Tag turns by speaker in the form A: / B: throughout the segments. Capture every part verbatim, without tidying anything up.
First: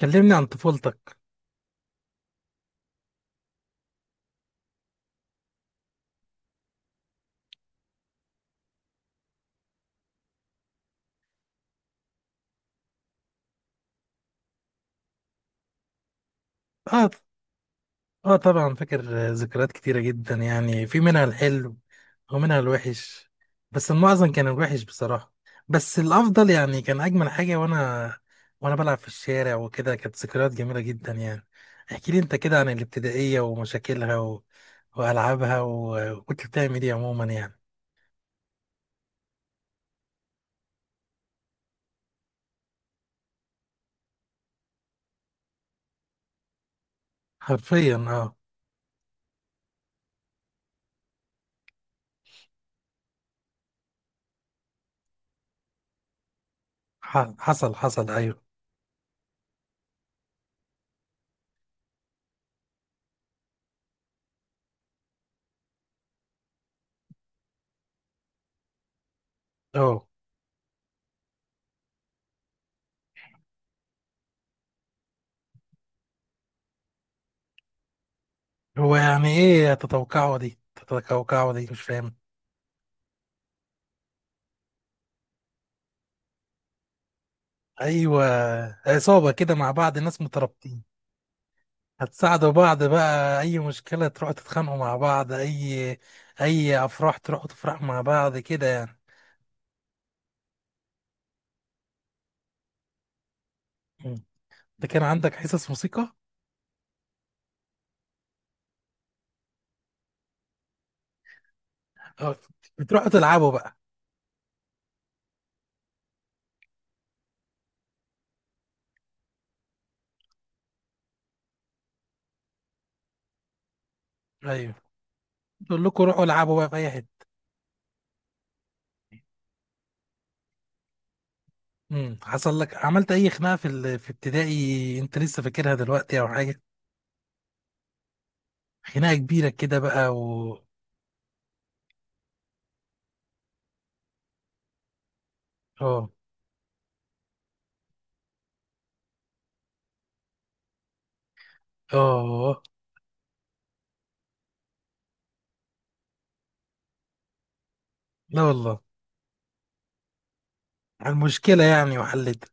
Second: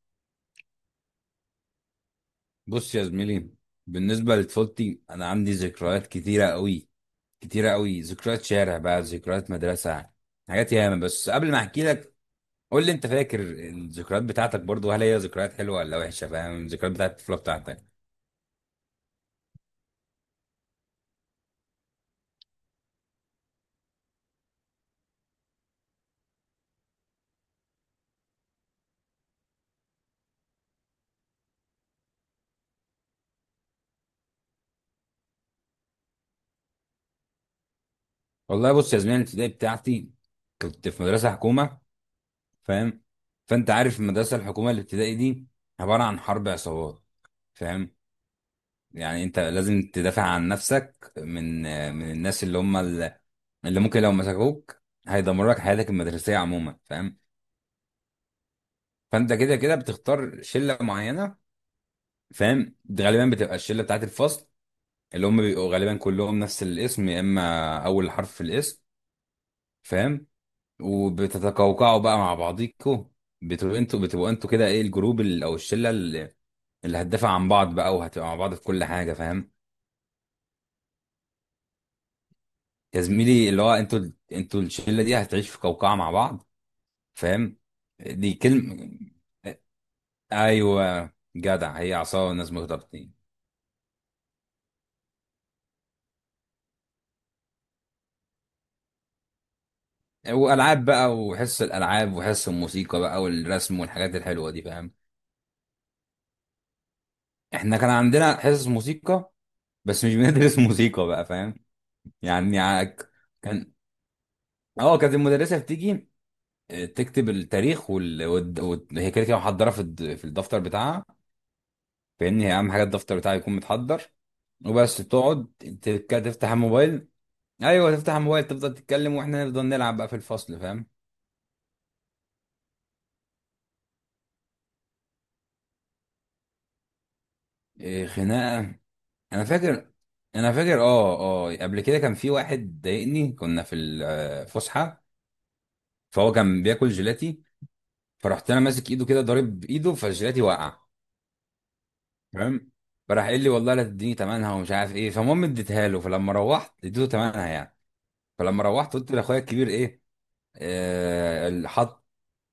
A: كلمني عن طفولتك.
B: بص يا زميلي، بالنسبة لطفولتي أنا عندي ذكريات كتيرة أوي، كتيرة أوي. ذكريات شارع بقى، ذكريات مدرسة، حاجات ياما. بس قبل ما أحكي لك، قول لي أنت فاكر الذكريات بتاعتك برضو؟ هل هي ذكريات حلوة ولا وحشة؟ فاهم؟ الذكريات
A: اه،
B: بتاعت الطفولة بتاعتك.
A: اه، طبعا فاكر. آه، ذكريات كتيرة جدا، يعني في منها الحلو ومنها الوحش، بس المعظم كان الوحش بصراحة. بس الأفضل يعني كان أجمل حاجة، وأنا وأنا بلعب في الشارع وكده، كانت ذكريات جميلة جدا يعني. احكي لي أنت كده عن الابتدائية ومشاكلها، و... وألعابها، و... وكنت بتعمل إيه عموما يعني؟
B: والله بص يا زميلي، الابتدائي بتاعتي كنت في مدرسة حكومة، فاهم؟ فأنت عارف المدرسة الحكومة الابتدائي دي عبارة عن حرب عصابات، فاهم؟
A: حرفيا اه.
B: يعني انت لازم تدافع عن نفسك من من الناس اللي هم ال- اللي ممكن لو مسكوك هيدمروا لك حياتك المدرسيه عموما،
A: ح...
B: فاهم؟
A: حصل حصل أيوه.
B: فانت كده كده بتختار شله معينه، فاهم؟ دي غالبا بتبقى الشله بتاعت الفصل، اللي هم بيبقوا غالبا كلهم نفس الاسم يا اما اول حرف في الاسم،
A: اه.
B: فاهم؟ وبتتقوقعوا بقى مع بعضيكوا. بتبقوا انتوا بتبقوا انتوا كده ايه، الجروب ال- او الشله اللي اللي هتدافع عن بعض بقى وهتبقى مع بعض في كل
A: هو
B: حاجه،
A: يعني
B: فاهم؟
A: إيه تتوقعه دي؟ تتوقعه دي مش فاهم.
B: يا زميلي اللي هو انتوا، انتوا الشله دي هتعيش في قوقعه مع بعض، فاهم؟
A: ايوه،
B: دي كلمه.
A: عصابه كده مع بعض، ناس مترابطين.
B: ايوه جدع، هي عصا
A: هتساعدوا
B: والناس
A: بعض
B: مرتبطين.
A: بقى، اي مشكله تروحوا تتخانقوا مع بعض، اي اي افراح تروحوا تفرحوا مع بعض كده يعني.
B: والعاب بقى وحصص الالعاب وحصص الموسيقى بقى والرسم
A: مم.
B: والحاجات الحلوه دي،
A: انت
B: فاهم؟
A: كان عندك حصص موسيقى؟
B: احنا كان عندنا حصص موسيقى بس مش بندرس موسيقى بقى، فاهم؟
A: اه،
B: يعني ع-
A: بتروحوا تلعبوا
B: كان،
A: بقى؟
B: اه كانت المدرسه بتيجي، اه، تكتب التاريخ وال... وال... وال... هي كده كده محضره في الد- في الدفتر بتاعها. فاهمني، هي اهم حاجه الدفتر بتاعها يكون متحضر
A: ايوه،
B: وبس، تقعد
A: تقول لكم
B: تك-
A: روحوا
B: تفتح
A: العبوا بقى في اي
B: الموبايل.
A: حته.
B: ايوه تفتح الموبايل تفضل تتكلم واحنا نفضل نلعب بقى في الفصل، فاهم؟
A: مم. حصل لك، عملت اي خناقه في ال... في ابتدائي، انت لسه فاكرها دلوقتي او حاجه؟
B: إيه خناقه؟
A: خناقه
B: انا
A: كبيره كده
B: فاكر،
A: بقى
B: انا
A: و...
B: فاكر اه. اه قبل كده كان في واحد ضايقني، كنا في الفسحه،
A: اه.
B: فهو كان بياكل جيلاتي، فرحت انا ماسك ايده كده ضارب بايده فالجيلاتي وقع،
A: اه. آه.
B: تمام؟ فراح قال لي والله لا تديني تمنها ومش عارف ايه، فالمهم اديتها له، فلما روحت اديته تمنها يعني.
A: لا
B: فلما
A: والله.
B: روحت قلت لاخويا الكبير ايه،
A: المشكله
B: آه،
A: يعني
B: حط،
A: وحلتها.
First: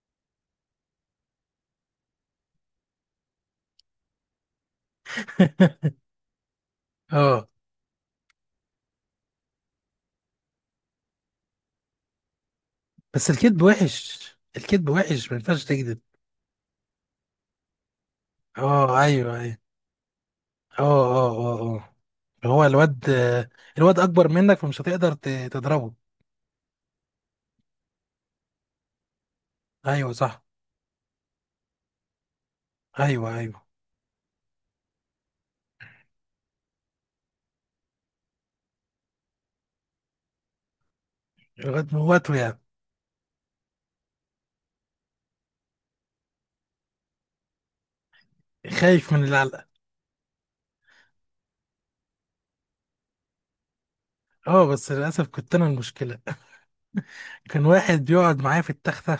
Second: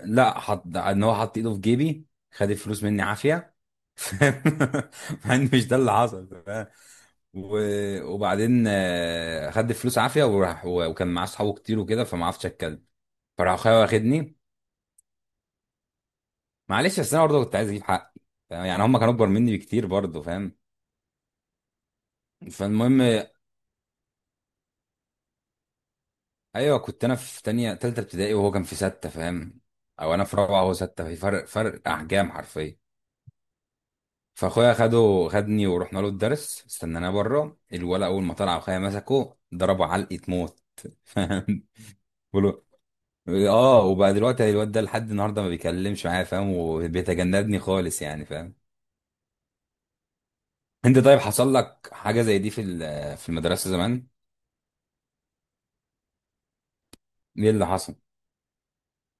B: لا حط ان هو حط ايده في جيبي، خد الفلوس مني عافيه. مع ان مش ده اللي حصل، فاهم؟
A: اه.
B: و... وبعدين آه، خد الفلوس عافيه وراح، و... وكان معاه اصحابه كتير وكده فما عرفتش اتكلم.
A: بس
B: فراح
A: الكذب
B: اخويا
A: وحش،
B: واخدني.
A: الكذب وحش، ما ينفعش تكذب.
B: معلش بس انا برضه كنت عايز اجيب حقي، فاهم؟ يعني هم
A: اه،
B: كانوا اكبر
A: ايوه،
B: مني
A: ايوه.
B: بكتير برضه، فاهم؟
A: اه، اه، اه، اه. هو
B: فالمهم،
A: الواد، الواد اكبر منك، فمش هتقدر ت- تضربه.
B: ايوه كنت انا في تانية تالتة ابتدائي وهو كان في ستة، فاهم؟
A: ايوه
B: او انا في
A: صح.
B: رابعة وهو ستة، في فرق، فرق احجام حرفيا.
A: ايوه، ايوه.
B: فاخويا خده خدني ورحنا له الدرس، استناناه بره، الولد اول ما طلع اخويا مسكه ضربه علقه موت. فاهم؟
A: الواد موته يعني.
B: بقوله، اه، وبقى دلوقتي الواد ده لحد النهارده ما بيكلمش معايا، فاهم؟ وبيتجنبني خالص يعني، فاهم؟
A: خايف من العلقه.
B: انت طيب، حصل لك حاجه زي دي في ال- في المدرسه زمان؟
A: اه، بس للاسف كنت انا المشكله.
B: ايه
A: كان
B: اللي حصل؟
A: واحد بيقعد معايا في التختة.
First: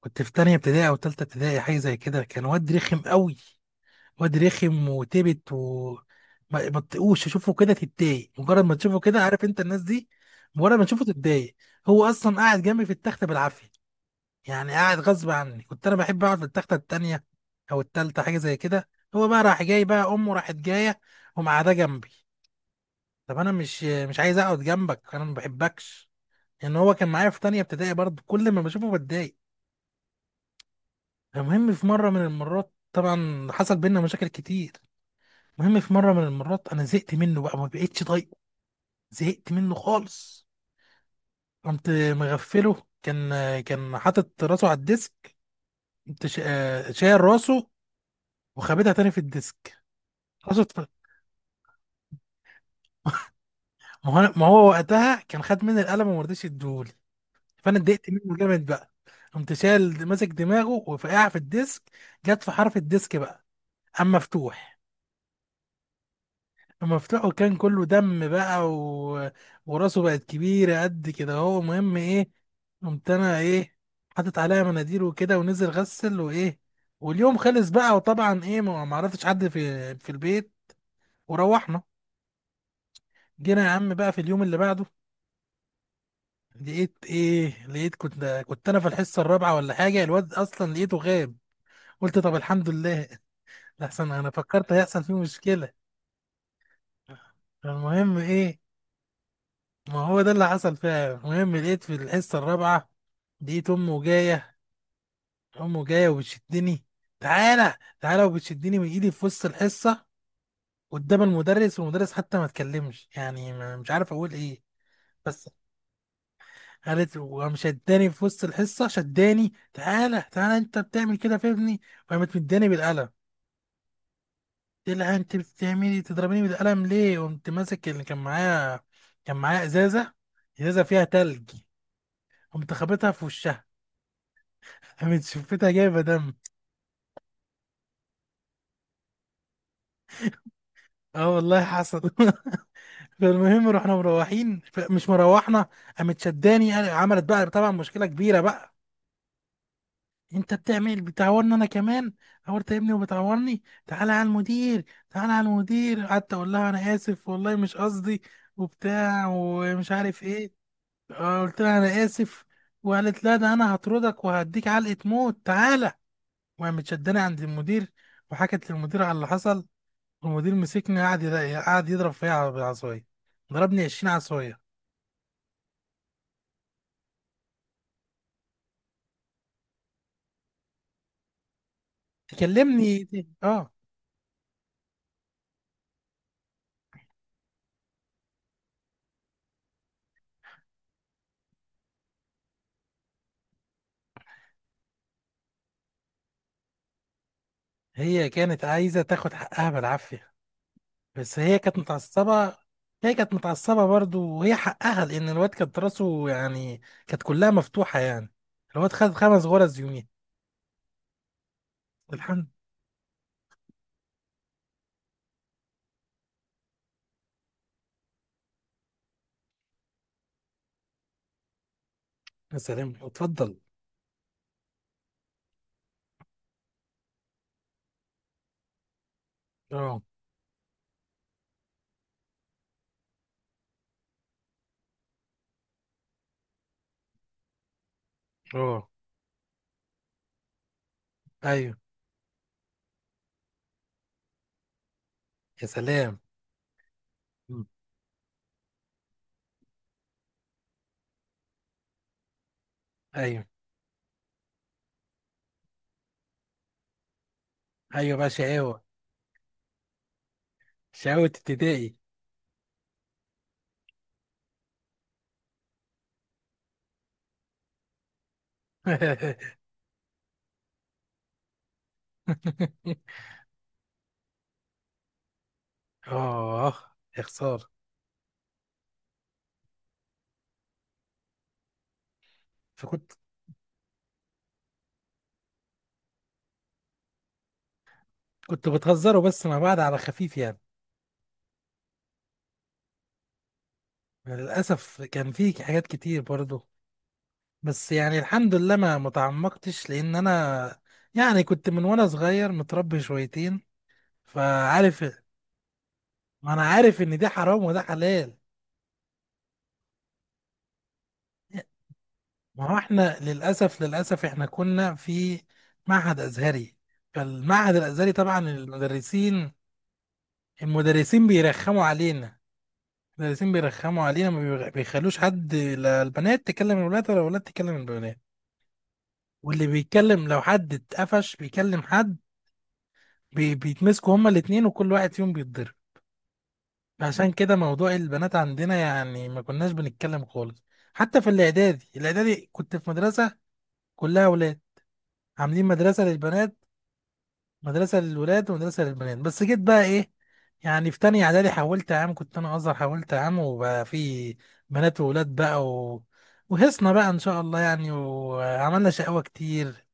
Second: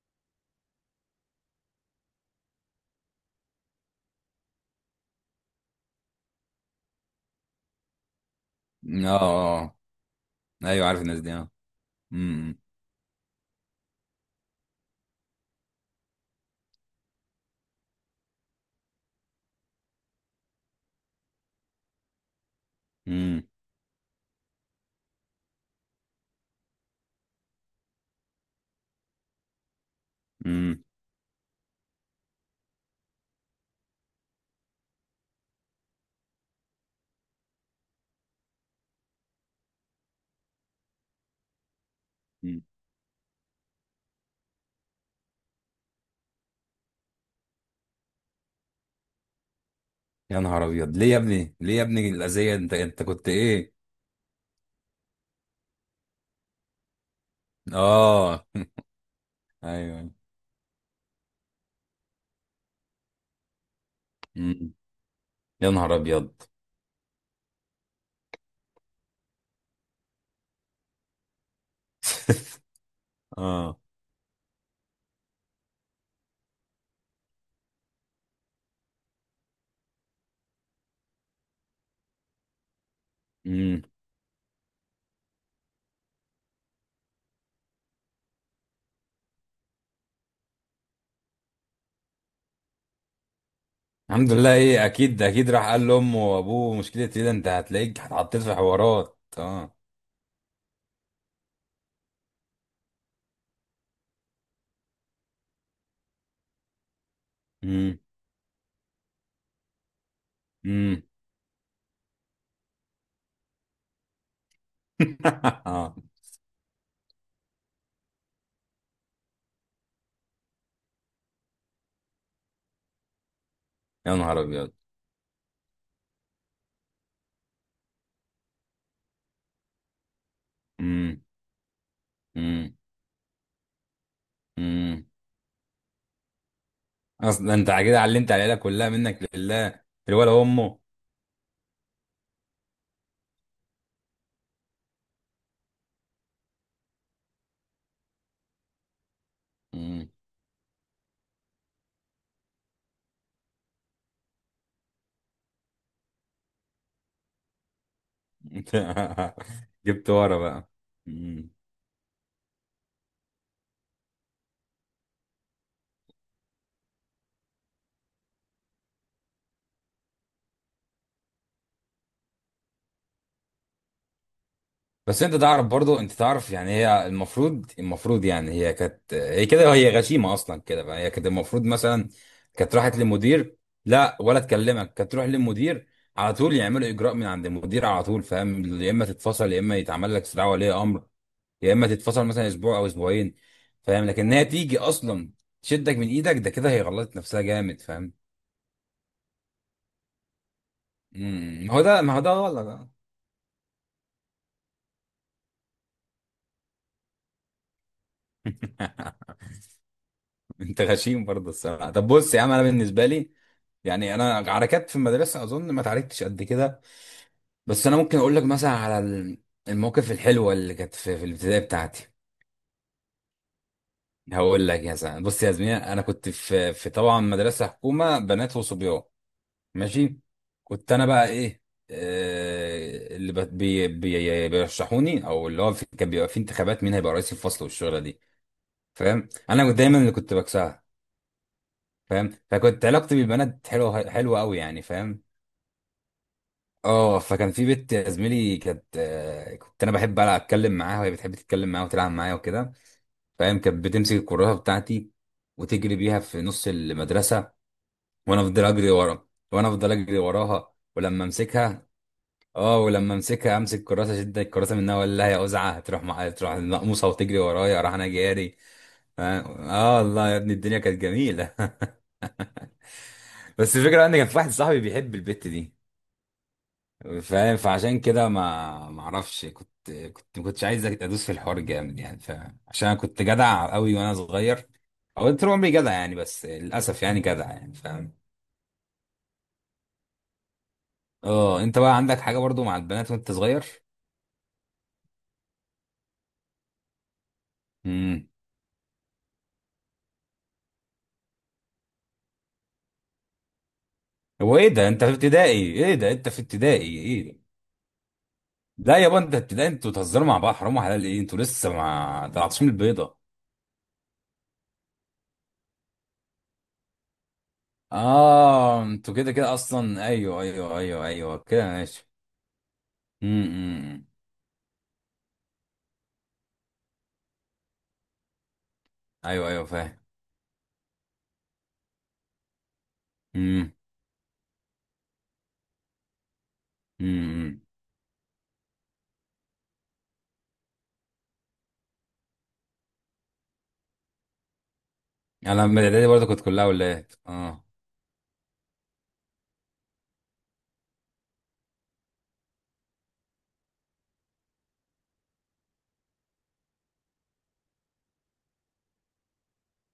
A: كنت في تانية ابتدائي أو تالتة ابتدائي، حاجة زي كده. كان واد رخم قوي، واد رخم وتبت، و ما ما تطيقوش تشوفه كده، تتضايق مجرد ما تشوفه
B: اه
A: كده، عارف انت
B: اه.
A: الناس دي؟
B: آه.
A: مجرد ما
B: ايوه عارف
A: تشوفه
B: الناس دي، اه.
A: تتضايق. هو اصلا
B: امم.
A: قاعد جنبي في التخته بالعافيه، يعني قاعد غصب عني. كنت انا بحب اقعد في التخته التانيه او التالته، حاجه زي كده. هو بقى راح جاي بقى، امه راحت جايه، ومعاه جنبي. طب
B: امم.
A: انا مش مش عايز اقعد جنبك، انا ما بحبكش، لان يعني هو كان معايا في تانيه ابتدائي برضه، كل ما بشوفه بتضايق.
B: امم.
A: المهم في مره من المرات طبعا حصل بينا مشاكل كتير. المهم في مره من المرات انا زهقت منه بقى، ما بقتش طايقه، زهقت منه خالص. قمت
B: أمم.
A: مغفله، كان كان حاطط راسه على الديسك، قمت شا- شايل راسه وخابتها تاني في الديسك.
B: يا
A: راسه
B: نهار
A: اتف-
B: ابيض، ليه يا ابني؟ ليه يا ابني الاذيه؟ انت انت كنت ايه؟
A: ما هو أنا- ما هو وقتها كان خد مني القلم وما رضيش يديهولي، فانا اتضايقت منه
B: اه.
A: جامد بقى، قمت شايل
B: ايوه.
A: ماسك دماغه وفقع في الديسك، جت في حرف الديسك بقى، قام
B: أمم.
A: مفتوح،
B: يا نهار ابيض.
A: مفتوحه، كان كله دم بقى، و... وراسه بقت كبيرة قد كده، هو مهم ايه. قمت انا ايه،
B: اه.
A: حاطط عليها مناديل وكده، ونزل غسل وايه، واليوم خلص بقى، وطبعا ايه، ما ما عرفتش حد في في البيت، وروحنا. جينا يا
B: امم.
A: عم بقى في اليوم اللي بعده، لقيت ايه، لقيت كنت كنت انا في الحصة الرابعة ولا حاجة، الواد اصلا لقيته غاب. قلت طب الحمد لله، لحسن انا
B: الحمد لله
A: فكرت
B: ايه،
A: هيحصل فيه
B: اكيد اكيد راح
A: مشكلة.
B: قال لامه وابوه، مشكله ايه ده، انت هتلاقيك
A: المهم
B: اتحطيت في
A: ايه،
B: حوارات، اه.
A: ما هو ده اللي حصل فعلا. المهم لقيت في الحصة الرابعة، لقيت أمه جاية، أمه جاية وبتشدني، تعالى،
B: امم.
A: تعالى، وبتشدني من إيدي في وسط الحصة
B: امم.
A: قدام المدرس، والمدرس حتى ما اتكلمش، يعني ما- مش عارف أقول إيه. بس
B: اه.
A: قالت وقام شداني في وسط الحصة، شداني، تعالى، تعالى، أنت بتعمل كده في ابني، وقامت مداني بالقلم.
B: يا نهار ابيض.
A: قلت لها أنت بتعملي تضربيني بالقلم ليه؟ قمت ماسك اللي كان معايا، كان معايا إزازة، إزازة فيها
B: امم.
A: تلج، قمت
B: امم.
A: خابطها في وشها،
B: امم.
A: قامت شفتها جايبه دم.
B: اصلا انت كده علمت العيله كلها، منك لله الولا امه.
A: اه والله حصل. فالمهم رحنا مروحين، ف- مش مروحنا، قامت شداني، قال- عملت بقى طبعا مشكله كبيره بقى.
B: امم.
A: انت بتعمل بتعورني انا كمان، عورت ابني وبتعورني، تعالى على المدير، تعالى على المدير، قعدت اقول لها انا اسف والله مش قصدي، وبتاع ومش
B: جبت
A: عارف
B: ورا
A: ايه.
B: بقى.
A: آه،
B: امم.
A: قلت لها انا اسف. وقالت لا، ده انا هطردك وهديك علقه موت، تعالى. وقامت شداني عند المدير، وحكت للمدير على اللي حصل. المدير مسكني، قعد يض- قعد يضرب فيا على- بالعصايه، ضربني عشرين عصايه.
B: بس انت تعرف برضو، انت تعرف، يعني هي المفروض، المفروض يعني هي كانت، هي كده هي غشيمه اصلا كده بقى. هي كانت المفروض مثلا كانت راحت
A: تكلمني.
B: للمدير.
A: اه،
B: لا ولا تكلمك، كانت تروح للمدير على طول، يعملوا اجراء من عند المدير على طول، فاهم؟ يا اما تتفصل، يا اما يتعمل لك استدعاء ولي امر، يا اما تتفصل مثلا اسبوع او اسبوعين، فاهم؟ لكن هي تيجي اصلا تشدك من ايدك، ده كده هي غلطت نفسها جامد، فاهم؟
A: هي كانت عايزه تاخد حقها بالعافيه، بس هي
B: امم.
A: كانت
B: هو ده، ما هو ده
A: متعصبه.
B: غلط.
A: هي كانت متعصبه برضو وهي حقها، لان الواد كانت راسه يعني كانت كلها مفتوحه يعني، الواد خد خمس غرز يومين.
B: انت غشيم برضه الصراحه. طب بص يا
A: الحمد.
B: عم، انا بالنسبه لي يعني، انا عركات في المدرسه اظن ما اتعاركتش قد كده، بس انا ممكن اقول لك مثلا على ال- المواقف الحلوه اللي كانت في, في الابتدائي بتاعتي.
A: يا سلام، اتفضل.
B: هقول لك يا زلمه. بص يا زميلة، انا كنت في في طبعا مدرسه حكومه بنات وصبيان،
A: اه،
B: ماشي؟ كنت انا بقى ايه، آه، اللي بت- بي بي بيرشحوني، او اللي هو في كان بيبقى في انتخابات مين هيبقى رئيس الفصل والشغله دي،
A: اه،
B: فاهم؟ انا كنت دايما اللي كنت بكسبها،
A: ايوه،
B: فاهم؟ فكنت علاقتي بالبنات حلوه، حلوه قوي يعني، فاهم؟
A: يا سلام.
B: اه. فكان
A: مم.
B: في بنت يا زميلي كانت، آه، كنت انا بحب بقى اتكلم معاها وهي بتحب تتكلم معايا وتلعب معايا وكده،
A: ايوه،
B: فاهم؟ كانت بتمسك الكراسه بتاعتي وتجري بيها في نص المدرسه،
A: ايوه بقى
B: وانا افضل
A: شقاوه.
B: اجري ورا، وانا افضل اجري وراها، ولما
A: شقاوه
B: امسكها،
A: ابتدائي.
B: اه، ولما امسكها امسك الكراسه اشد الكراسه منها، ولا لها يا ازعه تروح مع... تروح المقموصه وتجري ورايا، راح انا جاري. اه. آه، الله يا ابني الدنيا كانت جميله. بس الفكره ان كان في واحد صاحبي بيحب البت دي،
A: اه، يا
B: فاهم؟
A: خساره.
B: فعشان كده ما ما اعرفش، كنت كنت ما كنتش عايز ادوس في الحوار جامد يعني، فاهم؟ عشان انا
A: فكنت،
B: كنت جدع قوي وانا صغير، او طول عمري جدع يعني، بس للاسف يعني جدع يعني، فاهم؟
A: كنت بتهزروا بس مع بعض على خفيف يعني.
B: اه، انت بقى عندك حاجه برضو مع البنات وانت صغير؟
A: للأسف كان في حاجات كتير برضو، بس يعني
B: امم.
A: الحمد لله ما متعمقتش، لأن أنا يعني كنت من وأنا صغير متربي شويتين،
B: هو ايه ده،
A: فعارف،
B: انت في ابتدائي، ايه ده انت في
A: ما أنا
B: ابتدائي،
A: عارف إن ده
B: ايه ده؟
A: حرام وده حلال.
B: لا يابا انت ابتدائي، انتوا بتهزروا مع بعض، حرام وحلال ايه، انتوا لسه ما طلعتوش من
A: ما هو احنا
B: البيضه.
A: للأسف للأسف احنا كنا في معهد أزهري، فالمعهد الأزهري طبعا
B: اه انتوا كده
A: المدرسين،
B: كده اصلا، ايوه ايوه ايوه
A: المدرسين
B: ايوه كده،
A: بيرخموا
B: ماشي.
A: علينا،
B: امم.
A: المدرسين
B: أمم،
A: بيرخموا
B: أمم.
A: علينا، ما بيخ- بيخلوش حد لا البنات تكلم الولاد، ولا الولاد تكلم البنات.
B: ايوه ايوه
A: واللي
B: فاهم.
A: بيتكلم لو حد اتقفش بيكلم حد، بي
B: امم.
A: بيتمسكوا هما الاتنين، وكل واحد فيهم بيتضرب. عشان كده
B: امم.
A: موضوع البنات عندنا يعني ما كناش بنتكلم خالص. حتى في الاعدادي الاعدادي كنت في مدرسة كلها ولاد، عاملين
B: انا من
A: مدرسة
B: الاعدادي برضه كنت
A: للبنات،
B: كلها ولاد، اه.
A: مدرسة للولاد ومدرسة للبنات. بس جيت بقى ايه، يعني في تانية اعدادي حولت عام، كنت انا ازهر حولت عام، وبقى في بنات وولاد بقى، و... وهصنا بقى ان شاء الله يعني، وعملنا شقاوة كتير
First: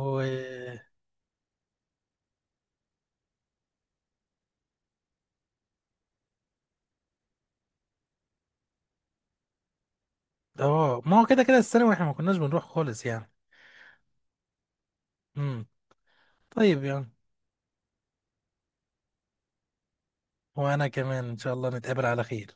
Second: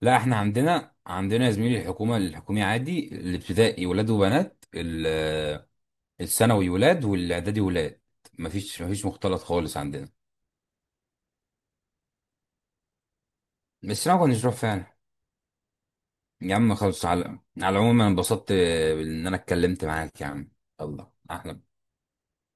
B: لا احنا عندنا، عندنا يا زميلي الحكومه، الحكومي عادي الابتدائي ولاد وبنات، ال- آه، الثانوي ولاد والاعدادي ولاد، مفيش مفيش مختلط خالص عندنا.
A: اه، ما هو كده كده الثانوي احنا ما كناش بنروح خالص يعني.
B: بس انا ما كنتش بروح فعلا.
A: امم.
B: يا عم
A: طيب
B: خلص
A: يعني.
B: على، على العموم انا انبسطت آه، ان انا اتكلمت معاك يا عم.
A: وانا
B: الله
A: كمان ان شاء
B: احلى.
A: الله نتقابل على خير.